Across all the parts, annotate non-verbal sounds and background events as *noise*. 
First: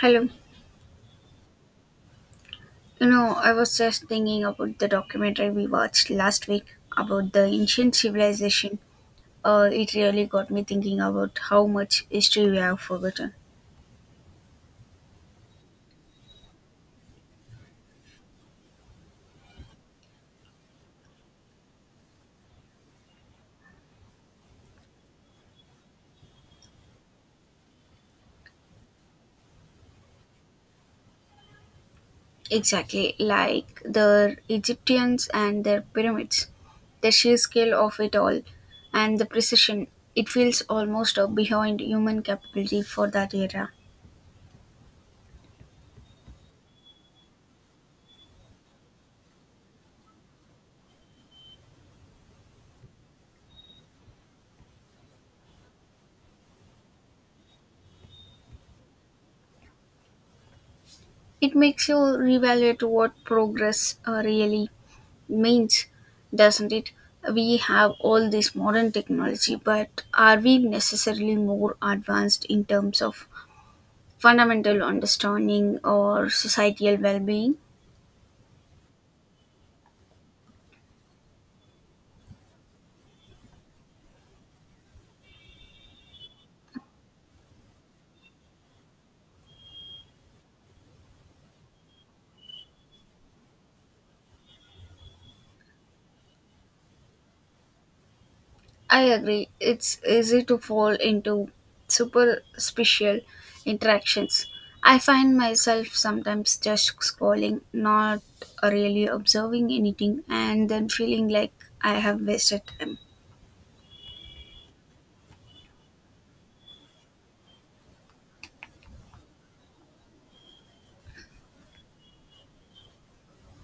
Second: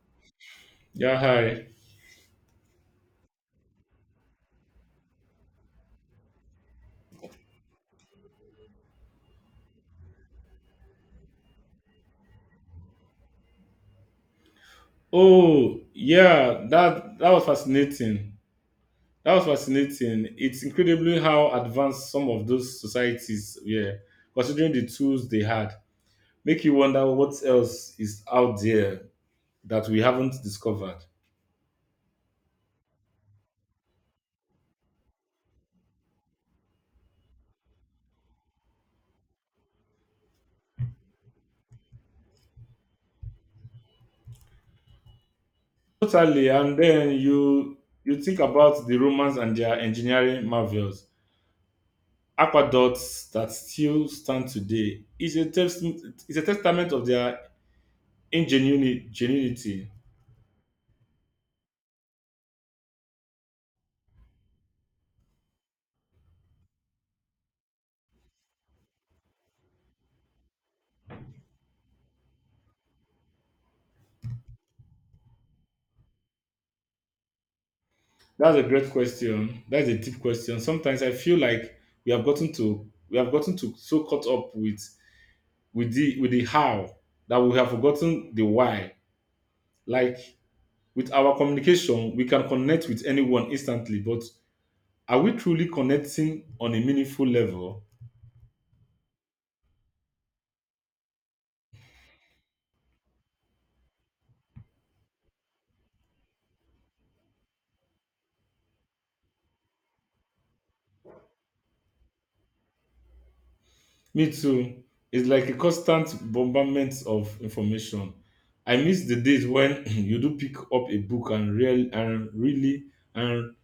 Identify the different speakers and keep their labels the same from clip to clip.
Speaker 1: Hello.
Speaker 2: Yeah, hi.
Speaker 1: You know, I was just thinking about the documentary we watched last week about the ancient civilization. It really got me thinking about how much history we have forgotten.
Speaker 2: Oh, yeah, that was fascinating. That was fascinating. It's incredibly how advanced some of those societies were, considering the tools they had. Make you wonder what else is out there that we haven't discovered.
Speaker 1: Exactly, like the Egyptians and their pyramids, the sheer scale of it all, and the precision. It feels almost behind human capability for that era.
Speaker 2: Totally, and then you think about the Romans and their engineering marvels, aqueducts that still stand today. Is a testament of their ingenuity.
Speaker 1: It makes you reevaluate what progress really means, doesn't it? We have all this modern technology, but are we necessarily more advanced in terms of fundamental understanding or societal well being?
Speaker 2: That's a great question. That's a deep question. Sometimes I feel like we have gotten to so caught up with the how that we have forgotten the why. Like with our communication, we can connect with anyone instantly, but are we truly connecting on a meaningful level?
Speaker 1: I agree, it's easy to fall into superficial interactions. I find myself sometimes just scrolling, not really observing anything, and then feeling like I have wasted time.
Speaker 2: Me too. It's like a constant bombardment of information. I miss the days when *clears throat* you do pick up a book and really and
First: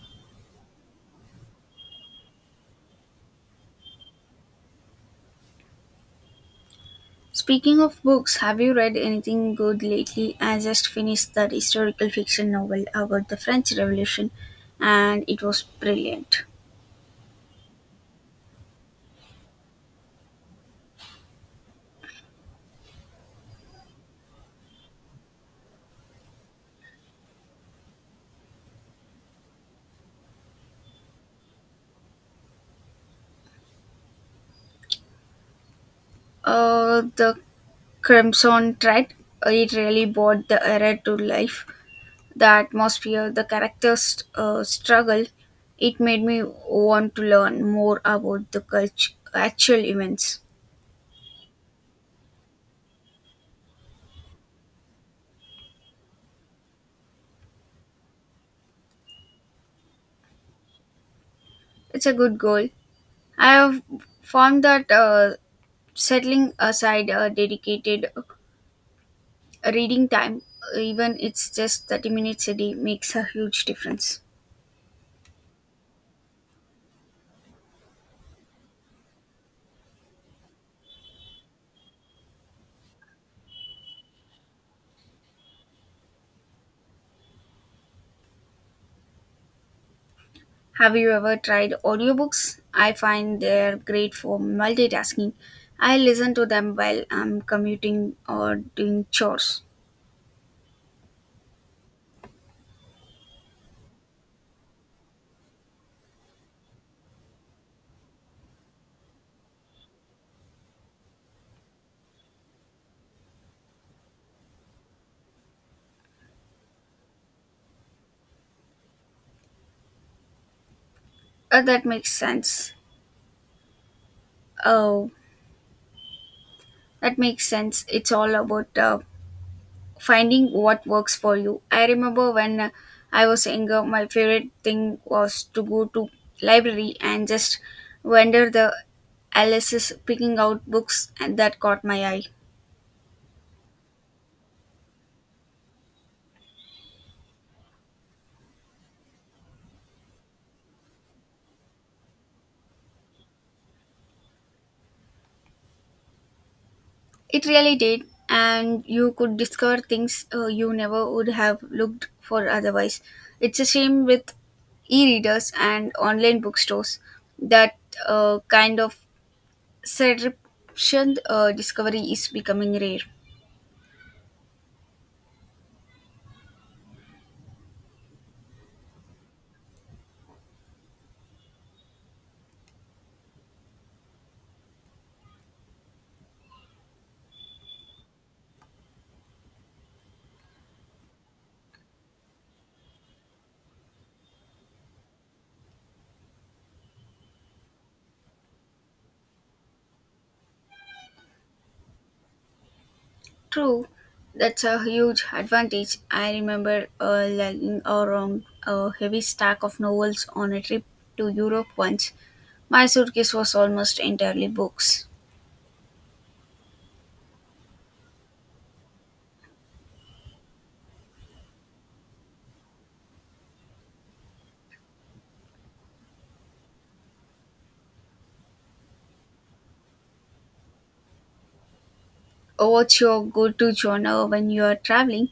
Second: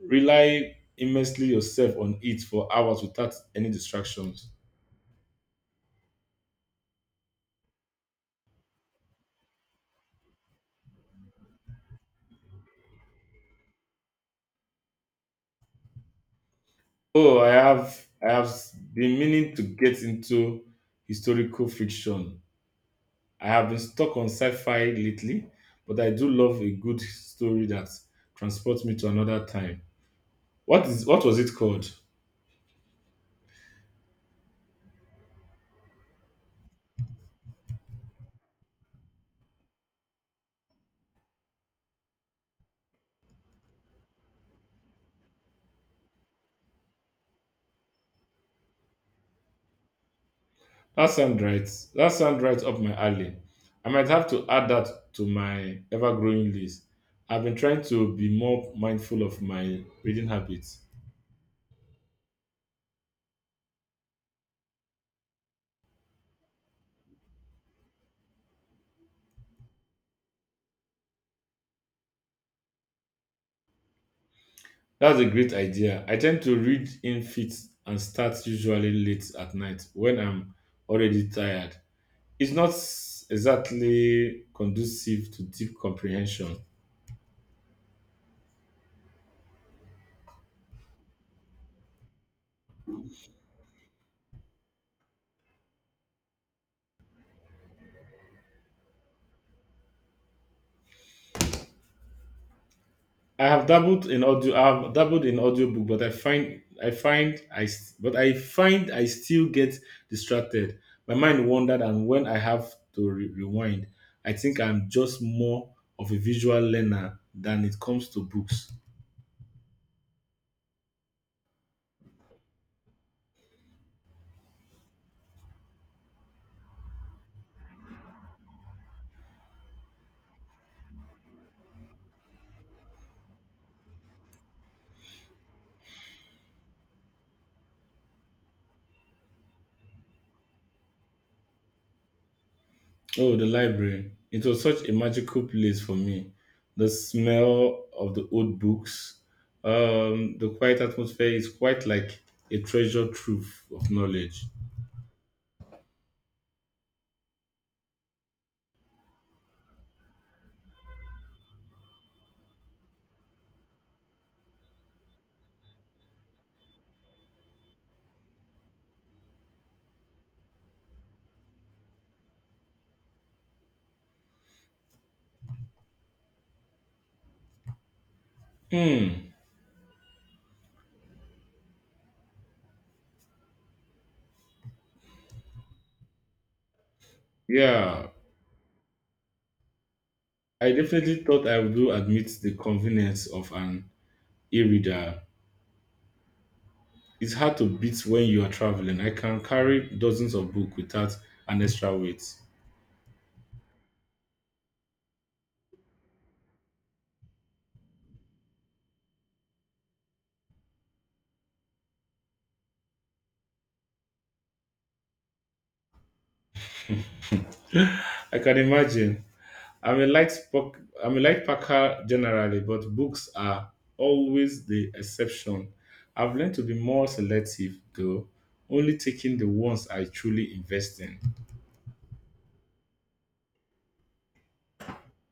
Speaker 2: rely immensely yourself on it for hours without any distractions.
Speaker 1: Speaking of books, have you read anything good lately? I just finished that historical fiction novel about the French Revolution and it was brilliant.
Speaker 2: Oh, I have been meaning to get into historical fiction. I have been stuck on sci-fi lately, but I do love a good story that transports me to another time. What was it called?
Speaker 1: The Crimson Thread, it really brought the era to life. The atmosphere, the characters' struggle, it made me want to learn more about the actual events.
Speaker 2: That sounds right. That sounds right up my alley. I might have to add that to my ever-growing list. I've been trying to be more mindful of my reading habits.
Speaker 1: It's a good goal. I have found that settling aside a dedicated reading time, even it's just 30 minutes a day, makes a huge difference.
Speaker 2: That's a great idea. I tend to read in fit and start usually late at night when I'm already tired. It's not s- exactly conducive to deep comprehension.
Speaker 1: Have you ever tried audiobooks? I find they're great for multitasking. I listen to them while I'm commuting or doing chores.
Speaker 2: I have dabbled in audio. I have dabbled in audiobook, but I find I still get distracted. My mind wandered, and when I have to rewind, I think I'm just more of a visual learner than it comes to books.
Speaker 1: That makes sense. Oh, that makes sense. It's all about finding what works for you. I remember when I was younger, my favorite thing was to go to library and just wander the Alice's picking out books and that caught my eye.
Speaker 2: Oh, the library. It was such a magical place for me. The smell of the old books, the quiet atmosphere is quite like a treasure trove of knowledge.
Speaker 1: It really did, and you could discover things you never would have looked for otherwise. It's a shame with e-readers and online bookstores that kind of surreptitious discovery is becoming rare.
Speaker 2: Hmm. Yeah, I definitely thought I would do admit the convenience of an e-reader. It's hard to beat when you are traveling. I can carry dozens of books without an extra weight.
Speaker 1: True, that's a huge advantage. I remember lugging around a heavy stack of novels on a trip to Europe once. My suitcase was almost entirely books.
Speaker 2: I can imagine. I'm a light book. I'm a light packer generally, but books are always the exception. I've learned to be more selective, though, only taking the ones I truly invest in.
Speaker 1: What's your go to genre when you are traveling?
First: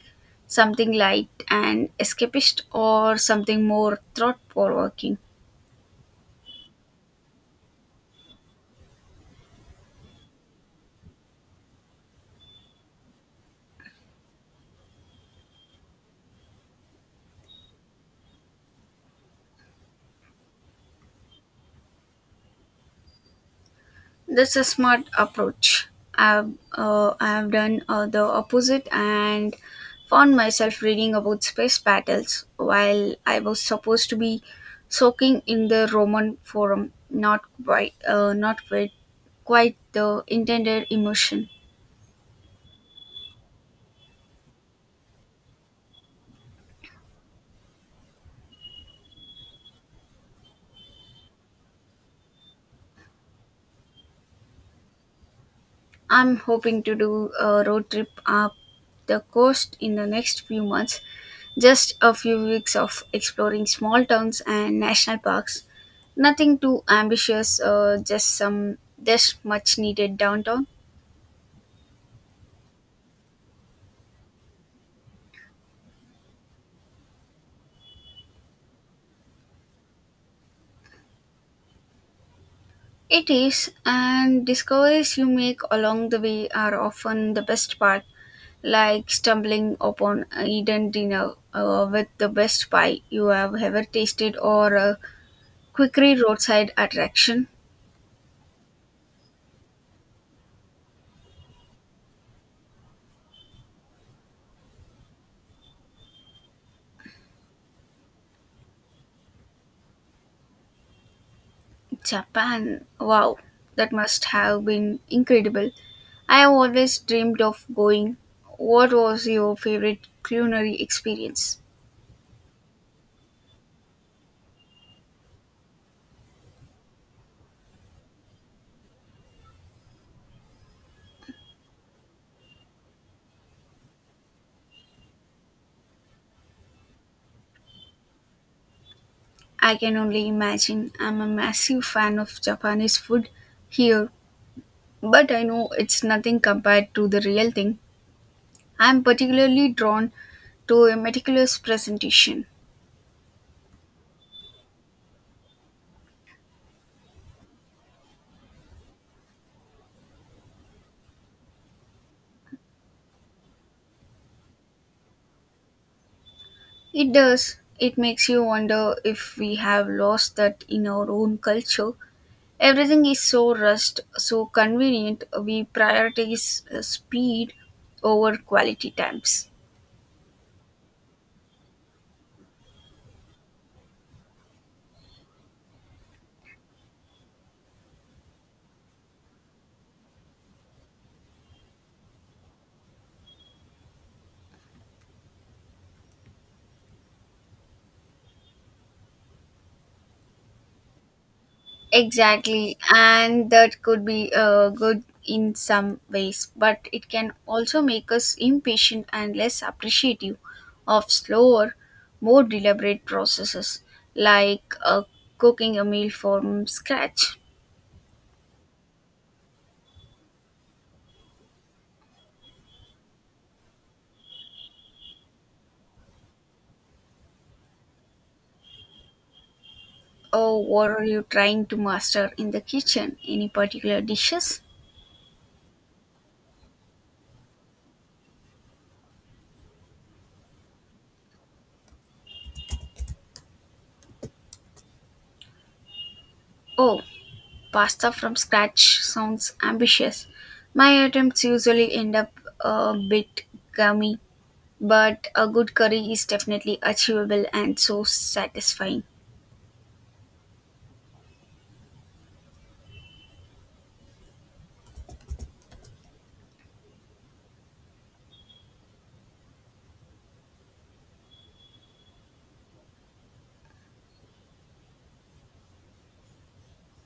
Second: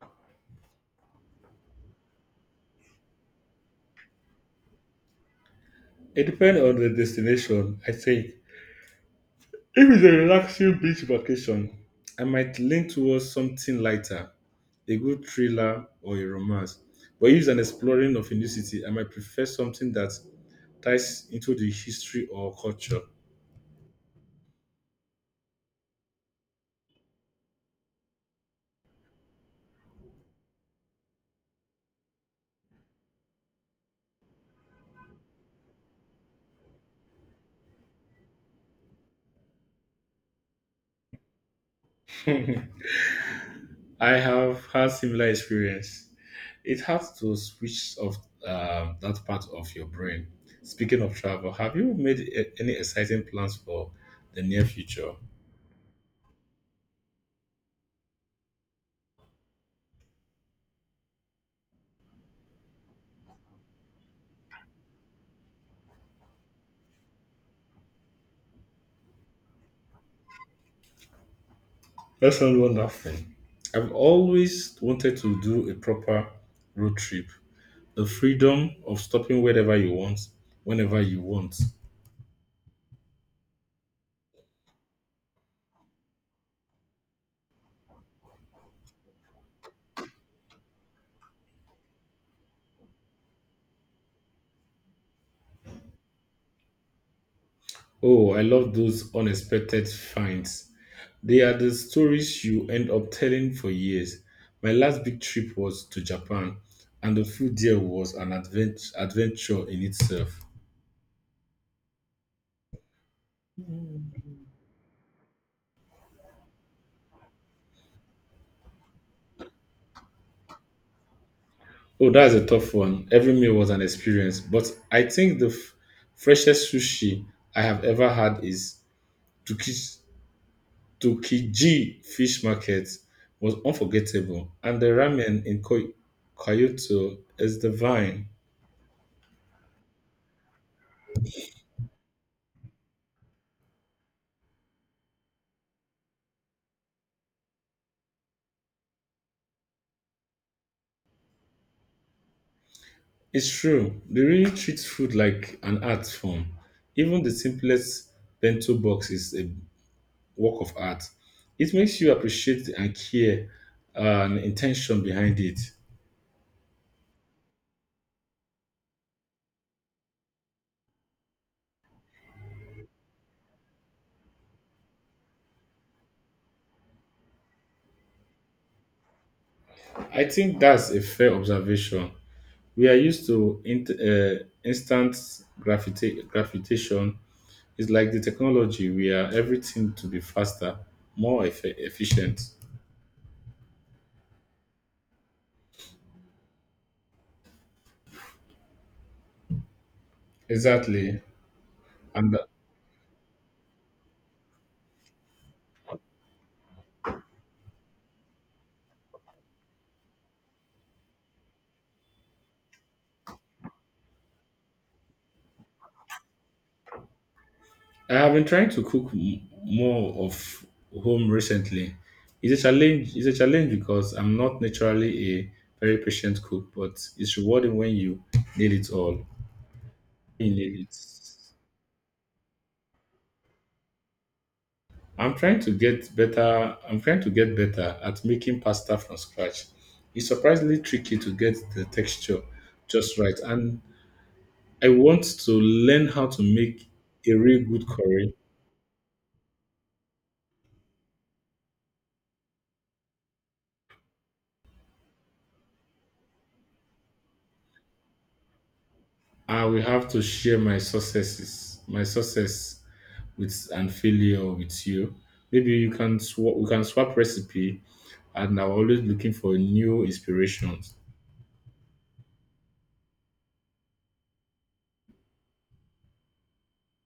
Speaker 1: Something light and escapist, or something more thought provoking?
Speaker 2: It depends on the destination, I think. If it's a relaxing beach vacation, I might lean towards something lighter, a good thriller or a romance. But if it's an exploring of a new city, I might prefer something that ties into the history or culture.
Speaker 1: That's a smart approach. I've done the opposite and found myself reading about space battles while I was supposed to be soaking in the Roman Forum. Not quite, not quite, Quite the intended emotion.
Speaker 2: *laughs* I have had similar experience. It has to switch off that part of your brain. Speaking of travel, have you made any exciting plans for the near future?
Speaker 1: I'm hoping to do a road trip up the coast in the next few months, just a few weeks of exploring small towns and national parks. Nothing too ambitious, just some just much needed downtown.
Speaker 2: That sounds wonderful. I've always wanted to do a proper road trip. The freedom of stopping wherever you want, whenever you want.
Speaker 1: It is, and discoveries you make along the way are often the best part, like stumbling upon a hidden dinner with the best pie you have ever tasted or a quickie roadside attraction.
Speaker 2: Oh, I love those unexpected finds. They are the stories you end up telling for years. My last big trip was to Japan, and the food there was an adventure in itself.
Speaker 1: Japan. Wow, that must have been incredible. I have always dreamed of going. What was your favorite culinary experience?
Speaker 2: Oh, that's a tough one. Every meal was an experience, but I think freshest sushi I have ever had is Tuki- Tsukiji Fish Market was unforgettable, and the ramen in Kyoto is divine.
Speaker 1: I can only imagine. I'm a massive fan of Japanese food here, but I know it's nothing compared to the real thing. I'm particularly drawn to a meticulous presentation.
Speaker 2: It's true. They really treat food like an art form. Even the simplest bento box is a work of art. It makes you appreciate and care and intention behind it.
Speaker 1: It does. It makes you wonder if we have lost that in our own culture. Everything is so rushed, so convenient, we prioritize speed over quality times.
Speaker 2: I think that's a fair observation. We are used to int instant gravitation. It's like the technology. We are everything to be faster, more efficient. Exactly. And
Speaker 1: Exactly, and that could be good in some ways, but it can also make us impatient and less appreciative of slower, more deliberate processes like cooking a meal from scratch.
Speaker 2: I have been trying to cook more of home recently. It's a challenge. It's a challenge because I'm not naturally a very patient cook, but it's rewarding when you need it all. You
Speaker 1: Oh,
Speaker 2: need
Speaker 1: what
Speaker 2: it.
Speaker 1: are you trying to master in the kitchen? Any particular dishes?
Speaker 2: I'm trying to get better at making pasta from scratch. It's surprisingly tricky to get the texture just right, and I want to learn how to make
Speaker 1: Oh,
Speaker 2: a real good
Speaker 1: pasta
Speaker 2: curry.
Speaker 1: from scratch sounds ambitious. My attempts usually end up a bit gummy, but a good curry is definitely achievable and so satisfying.
Speaker 2: I will have to share my success with and failure with you. Maybe you can swap. We can swap recipe, and I'm always looking for new inspirations.